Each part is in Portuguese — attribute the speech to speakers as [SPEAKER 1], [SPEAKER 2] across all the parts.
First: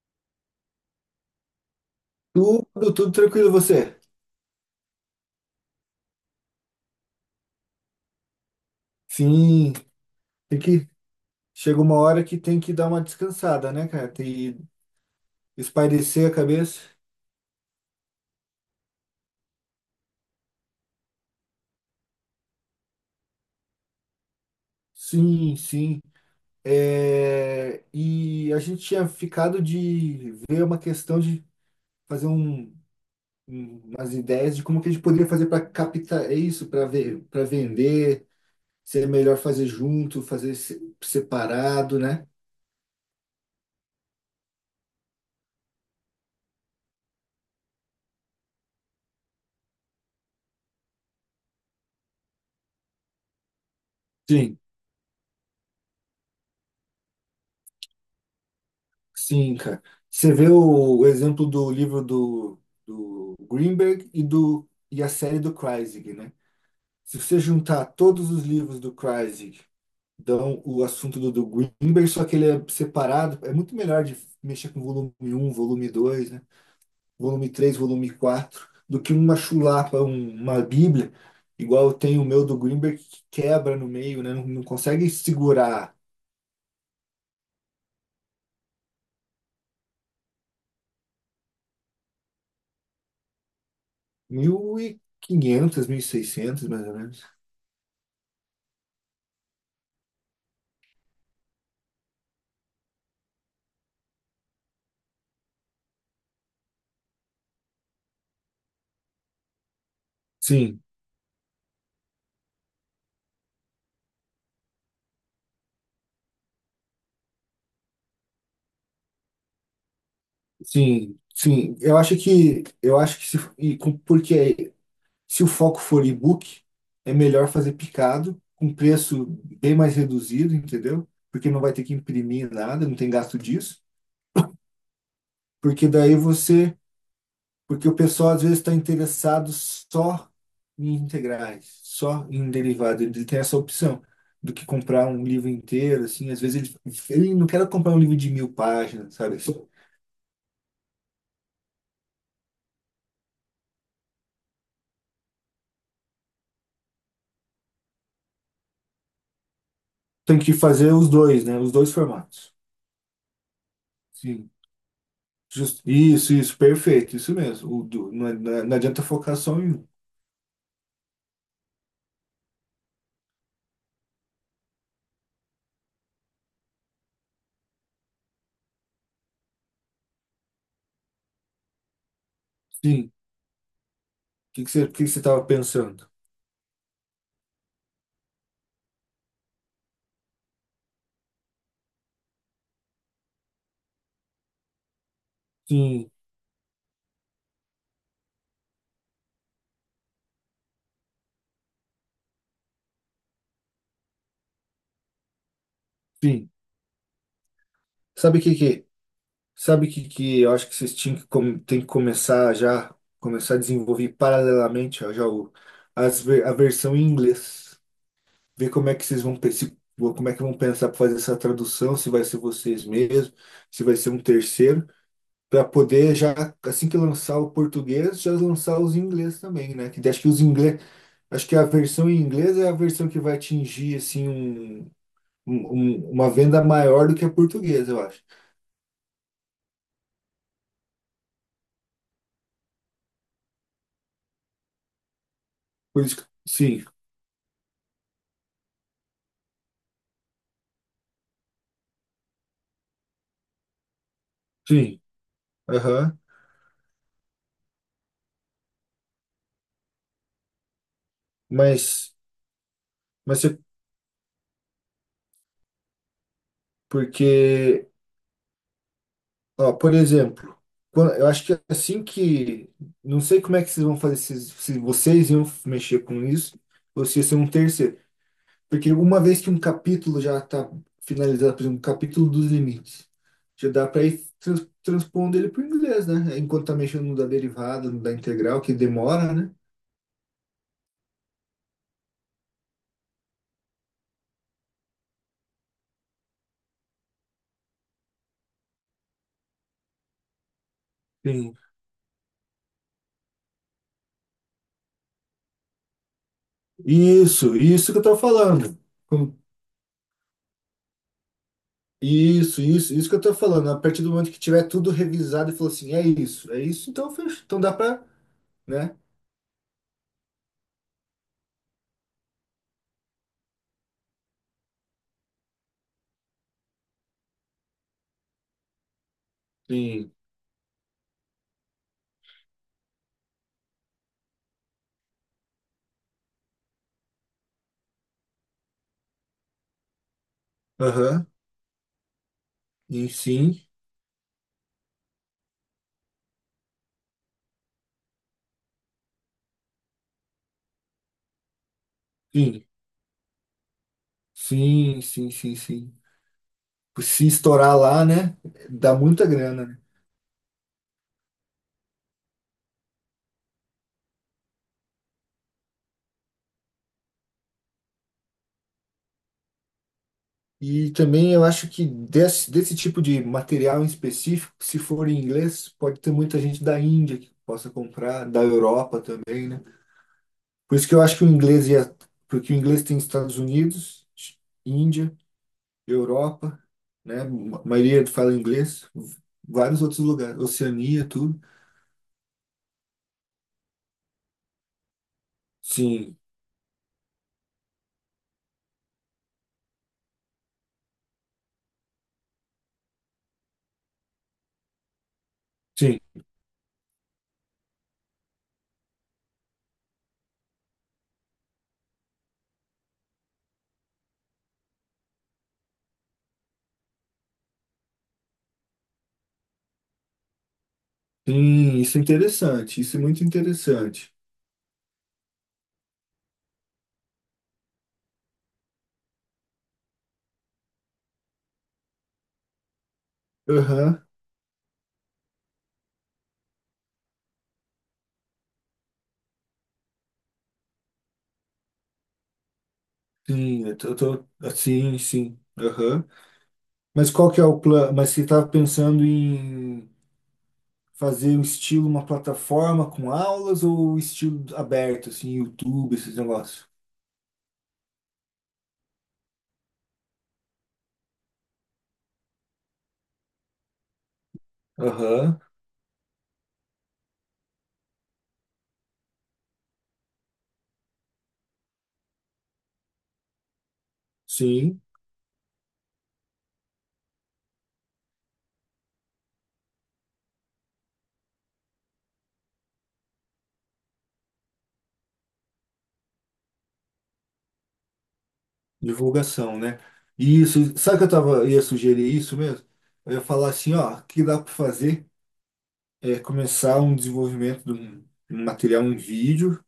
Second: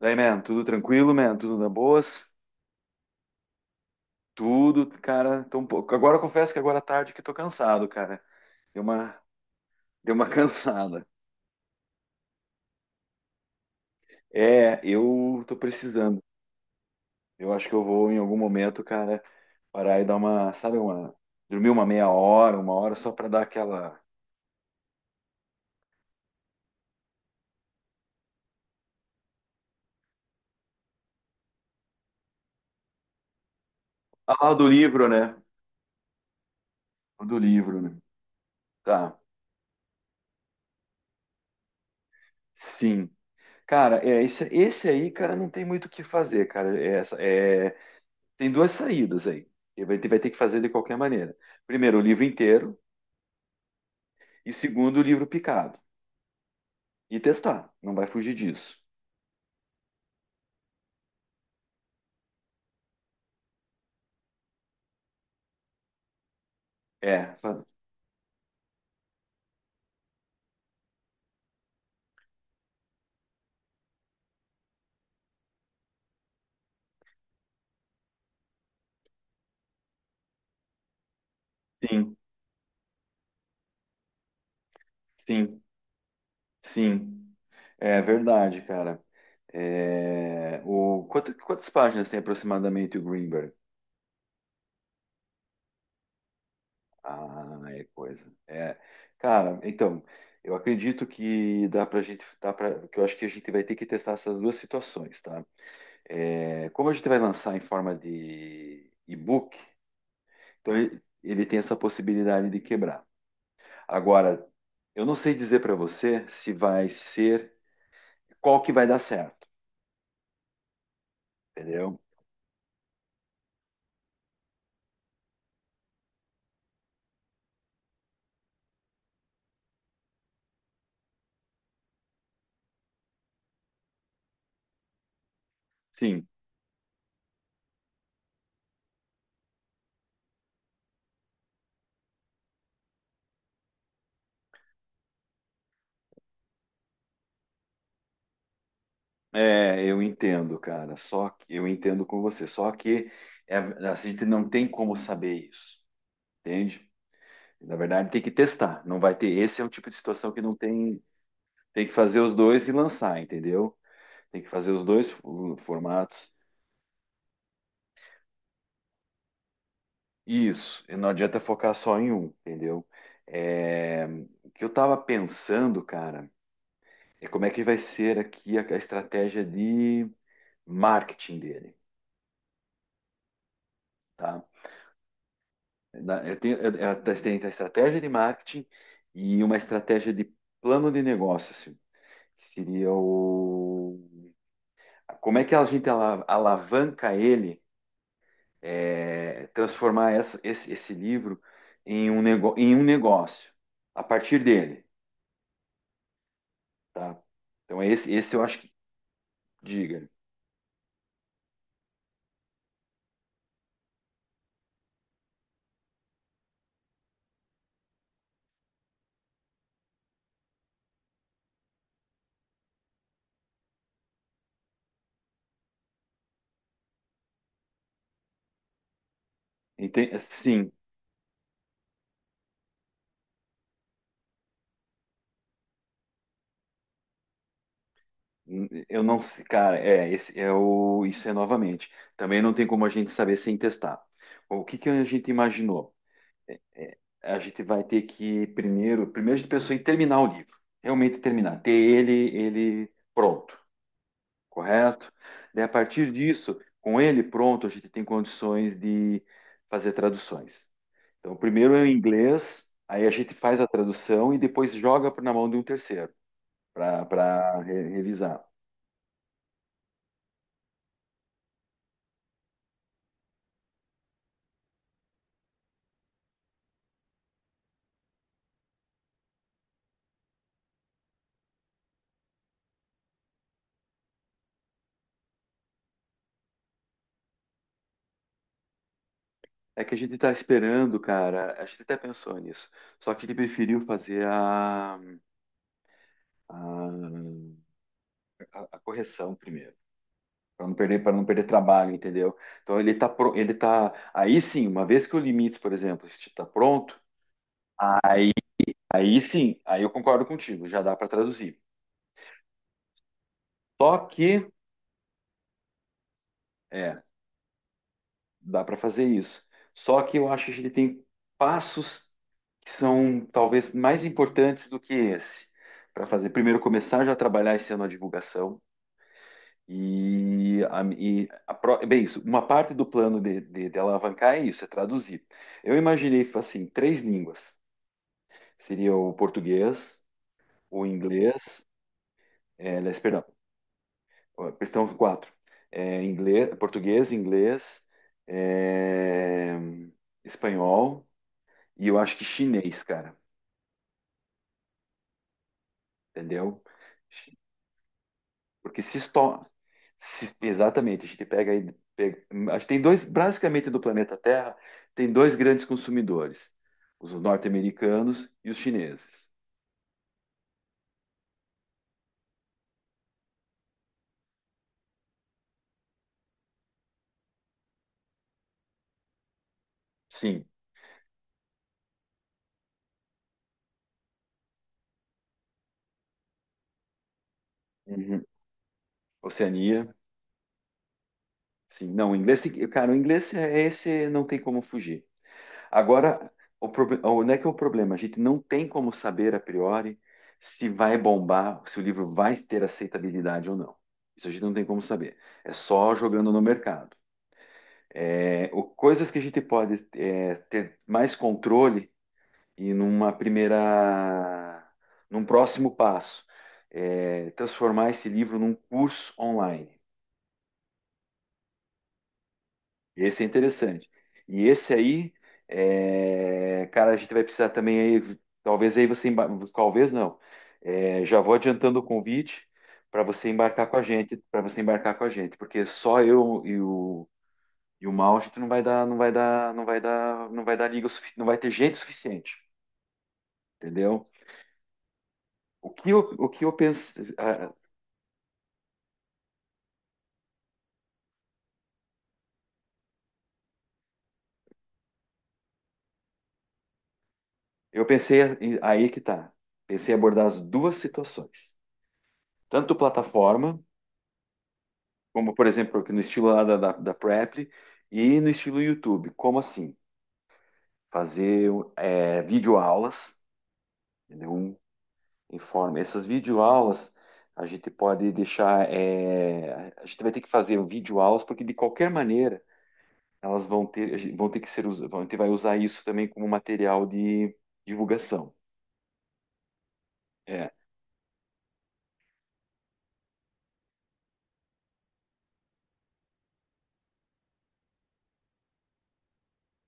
[SPEAKER 1] Daí, man, tudo tranquilo, man, tudo na boas,
[SPEAKER 2] Tudo, tudo tranquilo, você?
[SPEAKER 1] tudo, cara, tô um pouco. Agora eu confesso que agora à tarde que tô cansado, cara. Deu uma,
[SPEAKER 2] Sim,
[SPEAKER 1] deu uma
[SPEAKER 2] tem que.
[SPEAKER 1] cansada.
[SPEAKER 2] Chega uma hora que tem que dar uma descansada, né, cara? Tem que
[SPEAKER 1] É, eu tô precisando.
[SPEAKER 2] espairecer a cabeça.
[SPEAKER 1] Eu acho que eu vou em algum momento, cara, parar e dar uma, sabe, uma, dormir uma meia hora, uma hora só pra dar aquela.
[SPEAKER 2] Sim, sim. É, e a gente tinha ficado de ver uma questão de fazer umas
[SPEAKER 1] Ah, o
[SPEAKER 2] ideias de
[SPEAKER 1] do
[SPEAKER 2] como que a gente
[SPEAKER 1] livro,
[SPEAKER 2] poderia
[SPEAKER 1] né?
[SPEAKER 2] fazer para captar é isso, para ver,
[SPEAKER 1] O do
[SPEAKER 2] para
[SPEAKER 1] livro, né?
[SPEAKER 2] vender, se é
[SPEAKER 1] Tá.
[SPEAKER 2] melhor fazer junto, fazer separado, né?
[SPEAKER 1] Sim. Cara, é esse aí, cara, não tem muito o que fazer, cara. É, tem duas saídas aí. Ele vai ter que fazer de qualquer maneira. Primeiro, o livro inteiro, e
[SPEAKER 2] Sim.
[SPEAKER 1] segundo, o livro picado. E testar, não vai fugir disso.
[SPEAKER 2] Sim, cara. Você vê o exemplo do livro do Greenberg e a série do Kreisig, né? Se
[SPEAKER 1] É,
[SPEAKER 2] você juntar todos os livros do Kreisig, dão o assunto do Greenberg, só que ele é separado, é muito melhor de mexer com volume um, volume dois, né? Volume três, volume 4 do que uma chulapa, uma bíblia, igual eu
[SPEAKER 1] sim,
[SPEAKER 2] tenho o meu do Greenberg, que quebra no meio, né? Não, não consegue
[SPEAKER 1] sim,
[SPEAKER 2] segurar
[SPEAKER 1] sim. É verdade, cara. É, quantas páginas tem aproximadamente o Greenberg?
[SPEAKER 2] mil, 1.500, mil e 1.600, mais ou menos.
[SPEAKER 1] Ah, é coisa. É, cara, então, eu acredito que dá pra gente, dá pra, que eu acho que a gente vai ter que testar essas duas situações, tá? É, como a gente vai lançar em forma de e-book, então
[SPEAKER 2] Sim.
[SPEAKER 1] ele tem essa possibilidade de quebrar. Agora, eu não sei dizer para você se vai ser qual que vai dar certo,
[SPEAKER 2] Sim, sim. Eu
[SPEAKER 1] entendeu?
[SPEAKER 2] acho que eu acho que se, e com- porque se o foco for e-book, é melhor fazer picado com preço bem mais reduzido, entendeu? Porque não vai ter que imprimir nada, não tem gasto disso. Porque daí
[SPEAKER 1] Sim,
[SPEAKER 2] você, porque o pessoal às vezes está interessado só em integrais, só em derivado. Ele tem essa opção do que comprar um livro inteiro, assim. Às vezes ele não quer comprar um livro de 1.000 páginas, sabe?
[SPEAKER 1] é, eu entendo, cara. Só que eu entendo com você. Só que é, a gente não tem como saber isso, entende? Na verdade, tem que testar. Não vai ter. Esse é um tipo de situação
[SPEAKER 2] Tem
[SPEAKER 1] que
[SPEAKER 2] que
[SPEAKER 1] não
[SPEAKER 2] fazer
[SPEAKER 1] tem.
[SPEAKER 2] os dois, né? Os
[SPEAKER 1] Tem
[SPEAKER 2] dois
[SPEAKER 1] que fazer os
[SPEAKER 2] formatos.
[SPEAKER 1] dois e lançar, entendeu? Tem que
[SPEAKER 2] Sim.
[SPEAKER 1] fazer os dois formatos.
[SPEAKER 2] Isso, isso, perfeito, isso mesmo. Não, é, não é, não adianta focar só em um.
[SPEAKER 1] Isso, e não adianta focar só em um, entendeu? É, o que eu estava pensando, cara, é como é que vai ser aqui a estratégia de marketing dele,
[SPEAKER 2] Sim.
[SPEAKER 1] tá?
[SPEAKER 2] O que que você estava pensando?
[SPEAKER 1] Eu testei a estratégia de marketing e uma estratégia de plano de negócios, que seria o... Como é que a gente
[SPEAKER 2] Sim,
[SPEAKER 1] alavanca ele, é, transformar esse livro em um negócio, a partir dele.
[SPEAKER 2] sim.
[SPEAKER 1] Tá? Então esse
[SPEAKER 2] Sabe
[SPEAKER 1] eu
[SPEAKER 2] o que
[SPEAKER 1] acho que,
[SPEAKER 2] que, sabe o que
[SPEAKER 1] diga,
[SPEAKER 2] que eu acho que vocês tem que começar já, começar a desenvolver paralelamente ó, já o, as, ver- a versão em inglês. Ver como é que vocês vão como é que vão pensar para fazer essa tradução, se vai ser vocês mesmos, se vai ser um terceiro, para poder já assim que lançar o português, já lançar os em inglês também, né? Que acho que os
[SPEAKER 1] Sim,
[SPEAKER 2] inglês Acho que a versão em inglês é a versão que vai atingir assim uma venda maior do que a portuguesa, eu acho.
[SPEAKER 1] eu não sei, cara, é, isso é novamente, também não tem como a gente saber sem testar. O que que a gente imaginou?
[SPEAKER 2] Por isso que, sim,
[SPEAKER 1] A gente vai ter que primeiro, primeiro a gente pensou em terminar o livro, realmente terminar, ter ele pronto,
[SPEAKER 2] sim.
[SPEAKER 1] correto? Daí a partir
[SPEAKER 2] Aham.
[SPEAKER 1] disso, com ele pronto, a gente tem condições de fazer traduções. Então primeiro é o
[SPEAKER 2] Mas
[SPEAKER 1] inglês, aí a gente
[SPEAKER 2] mas é
[SPEAKER 1] faz a tradução e depois joga na mão de um terceiro para re
[SPEAKER 2] porque,
[SPEAKER 1] revisar.
[SPEAKER 2] ó, por exemplo, eu acho que assim que não sei como é que vocês vão fazer se vocês iam mexer com isso ou se ia ser um terceiro. Porque uma vez que um capítulo já está finalizado, por exemplo, o capítulo dos limites, já dá para ir transpondo ele para o inglês, né? É, enquanto está mexendo no da derivada, no da integral, que demora, né?
[SPEAKER 1] É que a gente está esperando, cara, a gente até pensou nisso, só que a gente preferiu fazer a, a correção primeiro, para não perder
[SPEAKER 2] Sim.
[SPEAKER 1] trabalho, entendeu? Então ele tá, pro- ele tá, aí sim, uma vez que o limites, por exemplo, está pronto,
[SPEAKER 2] Isso que eu estou falando.
[SPEAKER 1] aí
[SPEAKER 2] Com-
[SPEAKER 1] sim, aí eu concordo contigo, já dá para traduzir.
[SPEAKER 2] Isso, isso, isso que eu estou falando. A
[SPEAKER 1] Só
[SPEAKER 2] partir do momento que
[SPEAKER 1] que,
[SPEAKER 2] tiver tudo revisado e falou assim, é isso,
[SPEAKER 1] é,
[SPEAKER 2] então fecha. Então dá para,
[SPEAKER 1] dá para
[SPEAKER 2] né?
[SPEAKER 1] fazer isso. Só que eu acho que a gente tem passos que são talvez mais importantes do que esse para fazer. Primeiro, começar já a trabalhar esse ano a divulgação.
[SPEAKER 2] Sim.
[SPEAKER 1] Bem, isso, uma parte do plano de alavancar é isso, é traduzir. Eu imaginei assim, três línguas. Seria o português, o
[SPEAKER 2] Aham.
[SPEAKER 1] inglês, aliás,
[SPEAKER 2] E
[SPEAKER 1] perdão,
[SPEAKER 2] sim,
[SPEAKER 1] questão quatro. É, inglês, português, inglês, é, espanhol, e eu acho que
[SPEAKER 2] sim.
[SPEAKER 1] chinês, cara,
[SPEAKER 2] Sim, sim, sim, sim.
[SPEAKER 1] entendeu?
[SPEAKER 2] Se
[SPEAKER 1] Chi-
[SPEAKER 2] estourar lá, né?
[SPEAKER 1] Porque
[SPEAKER 2] Dá
[SPEAKER 1] se,
[SPEAKER 2] muita
[SPEAKER 1] esto-
[SPEAKER 2] grana.
[SPEAKER 1] se- exatamente, a gente pega aí, acho que tem dois, basicamente do planeta Terra, tem dois grandes consumidores, os norte-americanos e os chineses.
[SPEAKER 2] E também eu acho que desse tipo de material em específico, se for em inglês, pode ter muita gente da Índia que possa comprar, da Europa também, né?
[SPEAKER 1] Sim.
[SPEAKER 2] Por isso que eu acho que o inglês ia, porque o inglês tem Estados Unidos, Índia, Europa, né? A maioria
[SPEAKER 1] Uhum.
[SPEAKER 2] fala inglês, vários
[SPEAKER 1] Oceania,
[SPEAKER 2] outros lugares, Oceania, tudo.
[SPEAKER 1] sim. Não, o inglês tem que, cara, o inglês é esse, não tem como fugir.
[SPEAKER 2] Sim,
[SPEAKER 1] Agora, onde é que é o problema? A gente não tem como saber a priori se vai bombar, se o livro vai ter aceitabilidade ou não. Isso a gente não tem como saber. É só
[SPEAKER 2] sim,
[SPEAKER 1] jogando no mercado. É, coisas que a gente pode é, ter mais controle e num próximo passo, é, transformar esse livro num curso online.
[SPEAKER 2] sim, isso é interessante, isso é
[SPEAKER 1] Esse
[SPEAKER 2] muito
[SPEAKER 1] é interessante.
[SPEAKER 2] interessante.
[SPEAKER 1] E esse aí, é, cara, a gente vai precisar também aí, talvez aí você, talvez não. É, já vou adiantando o convite para você embarcar com a
[SPEAKER 2] Aham,
[SPEAKER 1] gente, para você embarcar com a gente, porque só eu e o Mal, a gente não vai dar, não vai dar, não vai dar, não vai dar liga, não vai ter gente suficiente,
[SPEAKER 2] sim, eu tô, eu
[SPEAKER 1] entendeu?
[SPEAKER 2] tô, sim, sim,
[SPEAKER 1] O que eu,
[SPEAKER 2] aham.
[SPEAKER 1] o que eu pensei,
[SPEAKER 2] Mas qual que é o plano? Mas você estava pensando em fazer o estilo uma plataforma com aulas ou um estilo aberto, assim, YouTube, esses negócios?
[SPEAKER 1] aí que tá. Pensei em abordar as duas situações, tanto plataforma como,
[SPEAKER 2] Aham,
[SPEAKER 1] por exemplo, aqui no estilo lá da Preply e no estilo YouTube. Como assim? Fazer videoaulas, entendeu? Um,
[SPEAKER 2] sim,
[SPEAKER 1] em forma. Essas videoaulas a gente pode deixar. A gente vai ter que fazer um videoaulas, porque de qualquer maneira elas vão ter, vão ter que ser usadas. A gente vai usar isso também como material de divulgação.
[SPEAKER 2] divulgação, né?
[SPEAKER 1] É,
[SPEAKER 2] Isso, sabe que eu tava, ia sugerir isso mesmo? Eu ia falar assim, ó, o que dá para fazer é começar um desenvolvimento de um material, um vídeo,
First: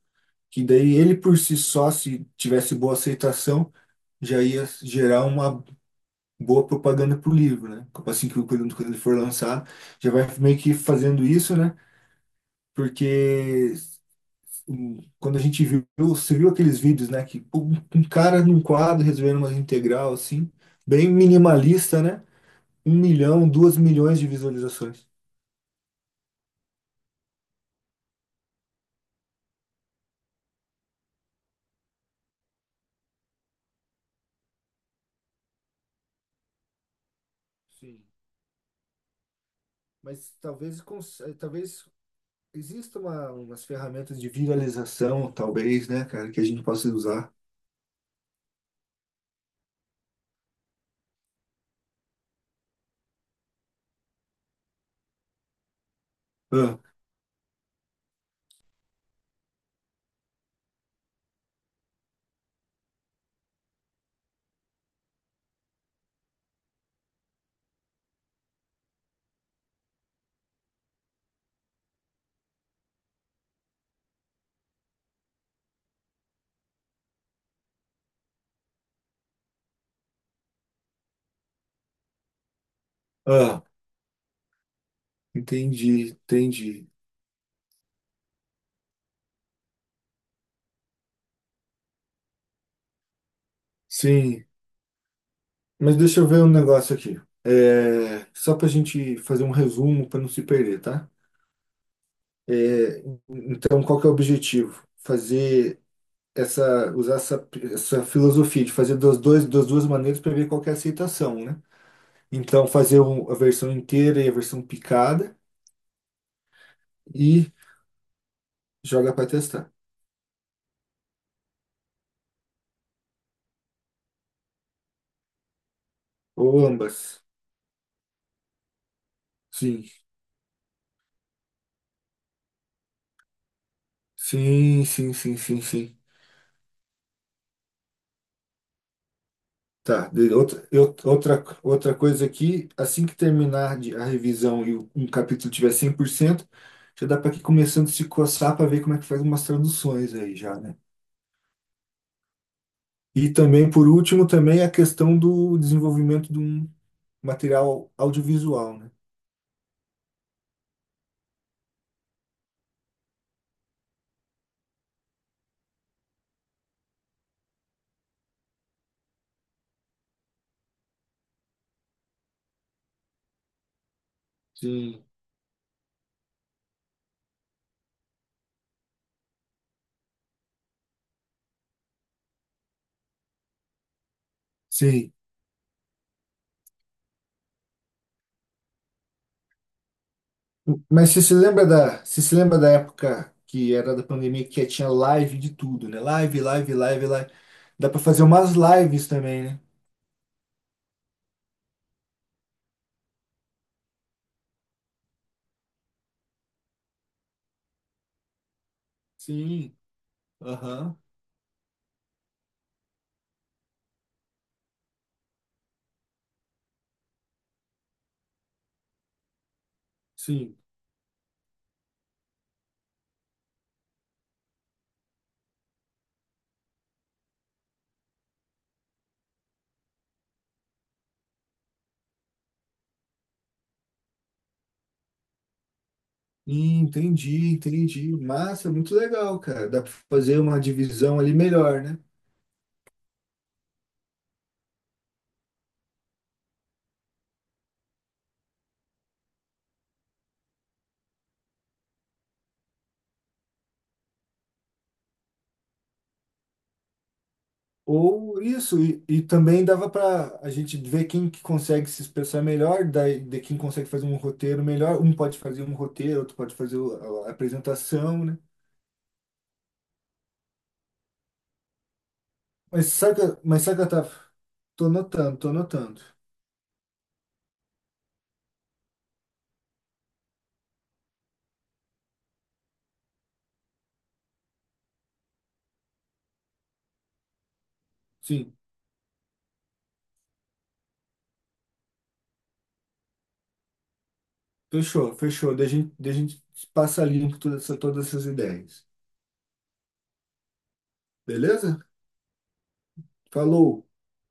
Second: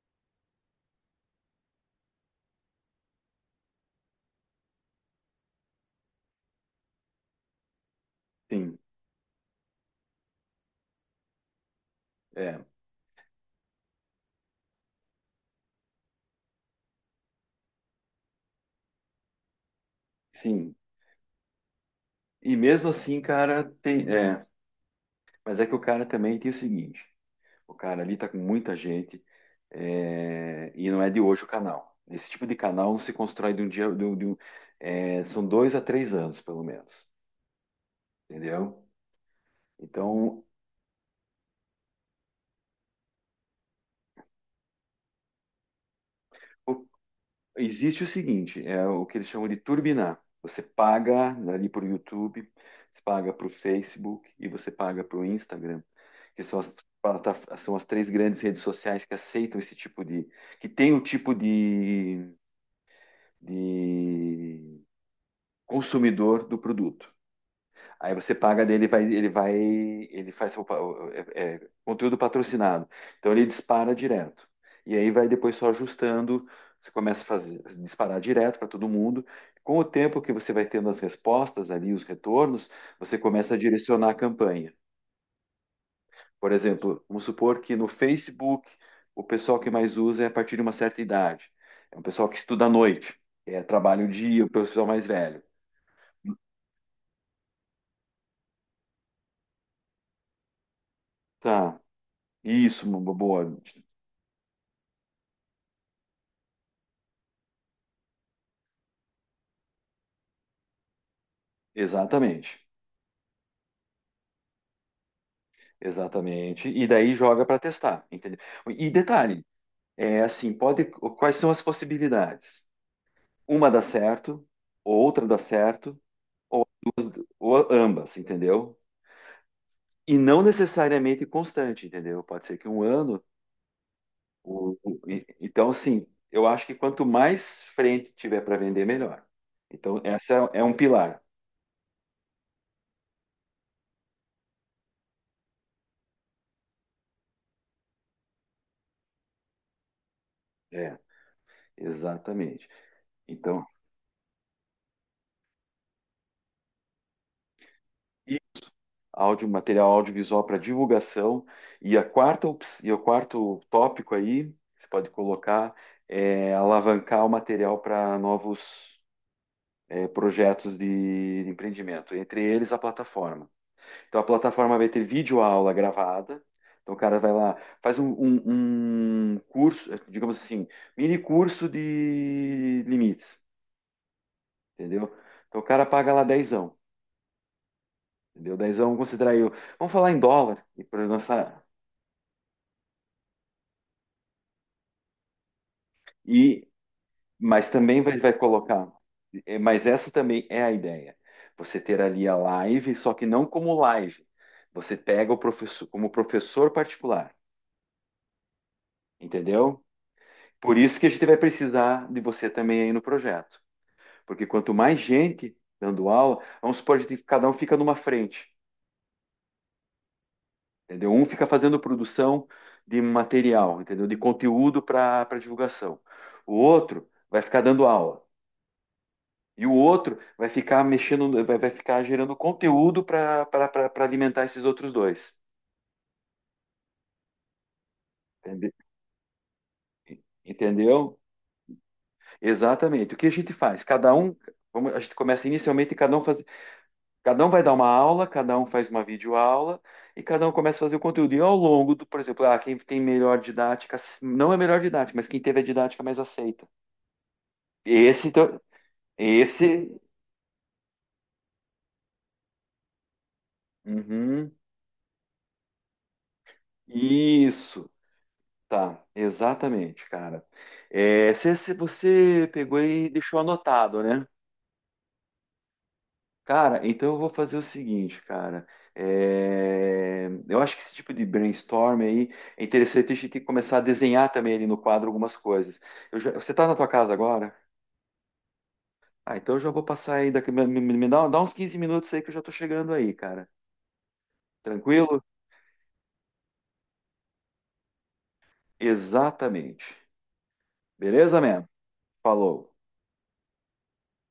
[SPEAKER 2] que daí ele por si só, se tivesse boa aceitação, já ia gerar uma boa propaganda pro livro, né? Assim que o produto,
[SPEAKER 1] sim,
[SPEAKER 2] quando ele for lançar, já vai meio que fazendo isso, né?
[SPEAKER 1] é,
[SPEAKER 2] Porque quando você viu aqueles vídeos, né? Que um cara num quadro resolvendo uma integral, assim,
[SPEAKER 1] sim.
[SPEAKER 2] bem minimalista, né?
[SPEAKER 1] E mesmo
[SPEAKER 2] Um
[SPEAKER 1] assim,
[SPEAKER 2] milhão,
[SPEAKER 1] cara,
[SPEAKER 2] duas
[SPEAKER 1] tem.
[SPEAKER 2] milhões de
[SPEAKER 1] É,
[SPEAKER 2] visualizações.
[SPEAKER 1] mas é que o cara também tem o seguinte: o cara ali tá com muita gente. É, e não é de hoje o canal. Esse tipo de canal não se constrói de um dia. São 2 a 3 anos, pelo menos.
[SPEAKER 2] Sim.
[SPEAKER 1] Entendeu?
[SPEAKER 2] Mas
[SPEAKER 1] Então,
[SPEAKER 2] talvez, talvez exista umas ferramentas de viralização, talvez, né, cara, que a gente
[SPEAKER 1] o-
[SPEAKER 2] possa usar.
[SPEAKER 1] existe o seguinte: é o que eles chamam de turbinar. Você paga ali para o YouTube, você paga para o Facebook e você paga para o Instagram, que
[SPEAKER 2] Ah,
[SPEAKER 1] são as três grandes redes sociais que aceitam esse tipo de. Que tem o tipo de consumidor do produto. Aí você paga dele, ele faz seu pa- é, é, conteúdo patrocinado. Então ele dispara direto. E aí vai depois só ajustando. Você começa a fazer, disparar direto para todo mundo. Com o tempo que você vai tendo as respostas ali, os retornos, você começa a
[SPEAKER 2] ah,
[SPEAKER 1] direcionar a campanha.
[SPEAKER 2] entendi,
[SPEAKER 1] Por
[SPEAKER 2] entendi.
[SPEAKER 1] exemplo, vamos supor que no Facebook o pessoal que mais usa é a partir de uma certa idade. É um pessoal que estuda à noite, trabalha o dia,
[SPEAKER 2] Sim,
[SPEAKER 1] o pessoal mais velho.
[SPEAKER 2] mas deixa eu ver um negócio aqui. É, só para a gente fazer um resumo para não se perder, tá?
[SPEAKER 1] Tá, isso, uma
[SPEAKER 2] É,
[SPEAKER 1] boa.
[SPEAKER 2] então, qual que é o objetivo? Usar essa filosofia de fazer das duas maneiras para ver qual que é a aceitação, né?
[SPEAKER 1] Exatamente.
[SPEAKER 2] Então, fazer a versão inteira e a versão picada
[SPEAKER 1] Exatamente. E daí joga
[SPEAKER 2] e
[SPEAKER 1] para testar, entendeu? E
[SPEAKER 2] joga para
[SPEAKER 1] detalhe,
[SPEAKER 2] testar.
[SPEAKER 1] é assim, pode, quais são as possibilidades? Uma dá certo, outra dá certo,
[SPEAKER 2] Ou ambas.
[SPEAKER 1] ou ambas, entendeu?
[SPEAKER 2] Sim,
[SPEAKER 1] E não necessariamente constante, entendeu? Pode ser que um ano,
[SPEAKER 2] sim, sim, sim, sim,
[SPEAKER 1] então
[SPEAKER 2] sim.
[SPEAKER 1] assim, eu acho que quanto mais frente tiver para vender, melhor. Então,
[SPEAKER 2] Tá,
[SPEAKER 1] essa é um pilar.
[SPEAKER 2] outra coisa aqui, assim que terminar a revisão e um capítulo tiver 100% já dá para ir começando a se coçar para ver como é que faz umas traduções aí já, né?
[SPEAKER 1] É, exatamente.
[SPEAKER 2] E
[SPEAKER 1] Então,
[SPEAKER 2] também, por último, também a questão do desenvolvimento de um material audiovisual, né?
[SPEAKER 1] áudio, material audiovisual para divulgação. E e o quarto tópico aí, que você pode colocar, é alavancar o material para novos projetos de empreendimento, entre eles a plataforma. Então, a plataforma vai ter
[SPEAKER 2] Sim.
[SPEAKER 1] videoaula gravada. Então, o cara vai lá, faz um curso, digamos assim, mini curso de limites, entendeu?
[SPEAKER 2] Sim.
[SPEAKER 1] Então, o cara paga lá dezão, entendeu? Dezão, vamos considerar aí, vamos falar em dólar, e para
[SPEAKER 2] Mas você se
[SPEAKER 1] nossa,
[SPEAKER 2] lembra da, você se lembra da época que era da pandemia que tinha live de tudo, né? Live,
[SPEAKER 1] e
[SPEAKER 2] live, live, live.
[SPEAKER 1] mas
[SPEAKER 2] Dá para
[SPEAKER 1] também vai,
[SPEAKER 2] fazer
[SPEAKER 1] vai
[SPEAKER 2] umas
[SPEAKER 1] colocar.
[SPEAKER 2] lives também, né?
[SPEAKER 1] Mas essa também é a ideia. Você ter ali a live, só que não como live. Você pega o professor como professor particular,
[SPEAKER 2] Sim,
[SPEAKER 1] entendeu? Por
[SPEAKER 2] aham,
[SPEAKER 1] isso que a gente vai precisar de você também aí no projeto. Porque quanto mais gente dando aula, vamos supor, cada um fica numa frente,
[SPEAKER 2] sim.
[SPEAKER 1] entendeu? Um fica fazendo produção de material, entendeu? De conteúdo para divulgação. O outro vai ficar dando aula. E o outro vai ficar mexendo, vai ficar gerando conteúdo para alimentar esses outros dois.
[SPEAKER 2] Entendi, entendi.
[SPEAKER 1] Entende-
[SPEAKER 2] Massa, muito legal, cara. Dá para fazer uma
[SPEAKER 1] Entendeu?
[SPEAKER 2] divisão ali melhor, né?
[SPEAKER 1] Exatamente. O que a gente faz? Cada um, a gente começa inicialmente, cada um faz, cada um vai dar uma aula, cada um faz uma videoaula e cada um começa a fazer o conteúdo. E ao longo do, por exemplo, quem tem melhor didática, não é melhor didática, mas quem teve a didática mais aceita. Esse,
[SPEAKER 2] Ou
[SPEAKER 1] então,
[SPEAKER 2] isso, e também dava
[SPEAKER 1] esse,
[SPEAKER 2] para a gente ver quem que consegue se expressar melhor, daí, de quem consegue fazer um
[SPEAKER 1] uhum,
[SPEAKER 2] roteiro melhor. Um pode fazer um roteiro, outro pode fazer a
[SPEAKER 1] isso.
[SPEAKER 2] apresentação, né?
[SPEAKER 1] Tá, exatamente, cara. É, se você pegou e deixou
[SPEAKER 2] Mas saca,
[SPEAKER 1] anotado,
[SPEAKER 2] tá,
[SPEAKER 1] né?
[SPEAKER 2] tô notando, tô notando.
[SPEAKER 1] Cara, então eu vou fazer o seguinte, cara. É, eu acho que esse tipo de brainstorm aí é interessante, a gente tem que começar a desenhar também ali no quadro algumas coisas. Você tá na tua casa agora?
[SPEAKER 2] Sim,
[SPEAKER 1] Ah, então eu já vou passar aí daqui, me dá uns 15 minutos aí que eu já tô chegando aí, cara.
[SPEAKER 2] fechou,
[SPEAKER 1] Tranquilo?
[SPEAKER 2] fechou. Daí a gente passa limpo todas essas ideias.
[SPEAKER 1] Exatamente. Beleza, man?
[SPEAKER 2] Beleza?
[SPEAKER 1] Falou.
[SPEAKER 2] Falou!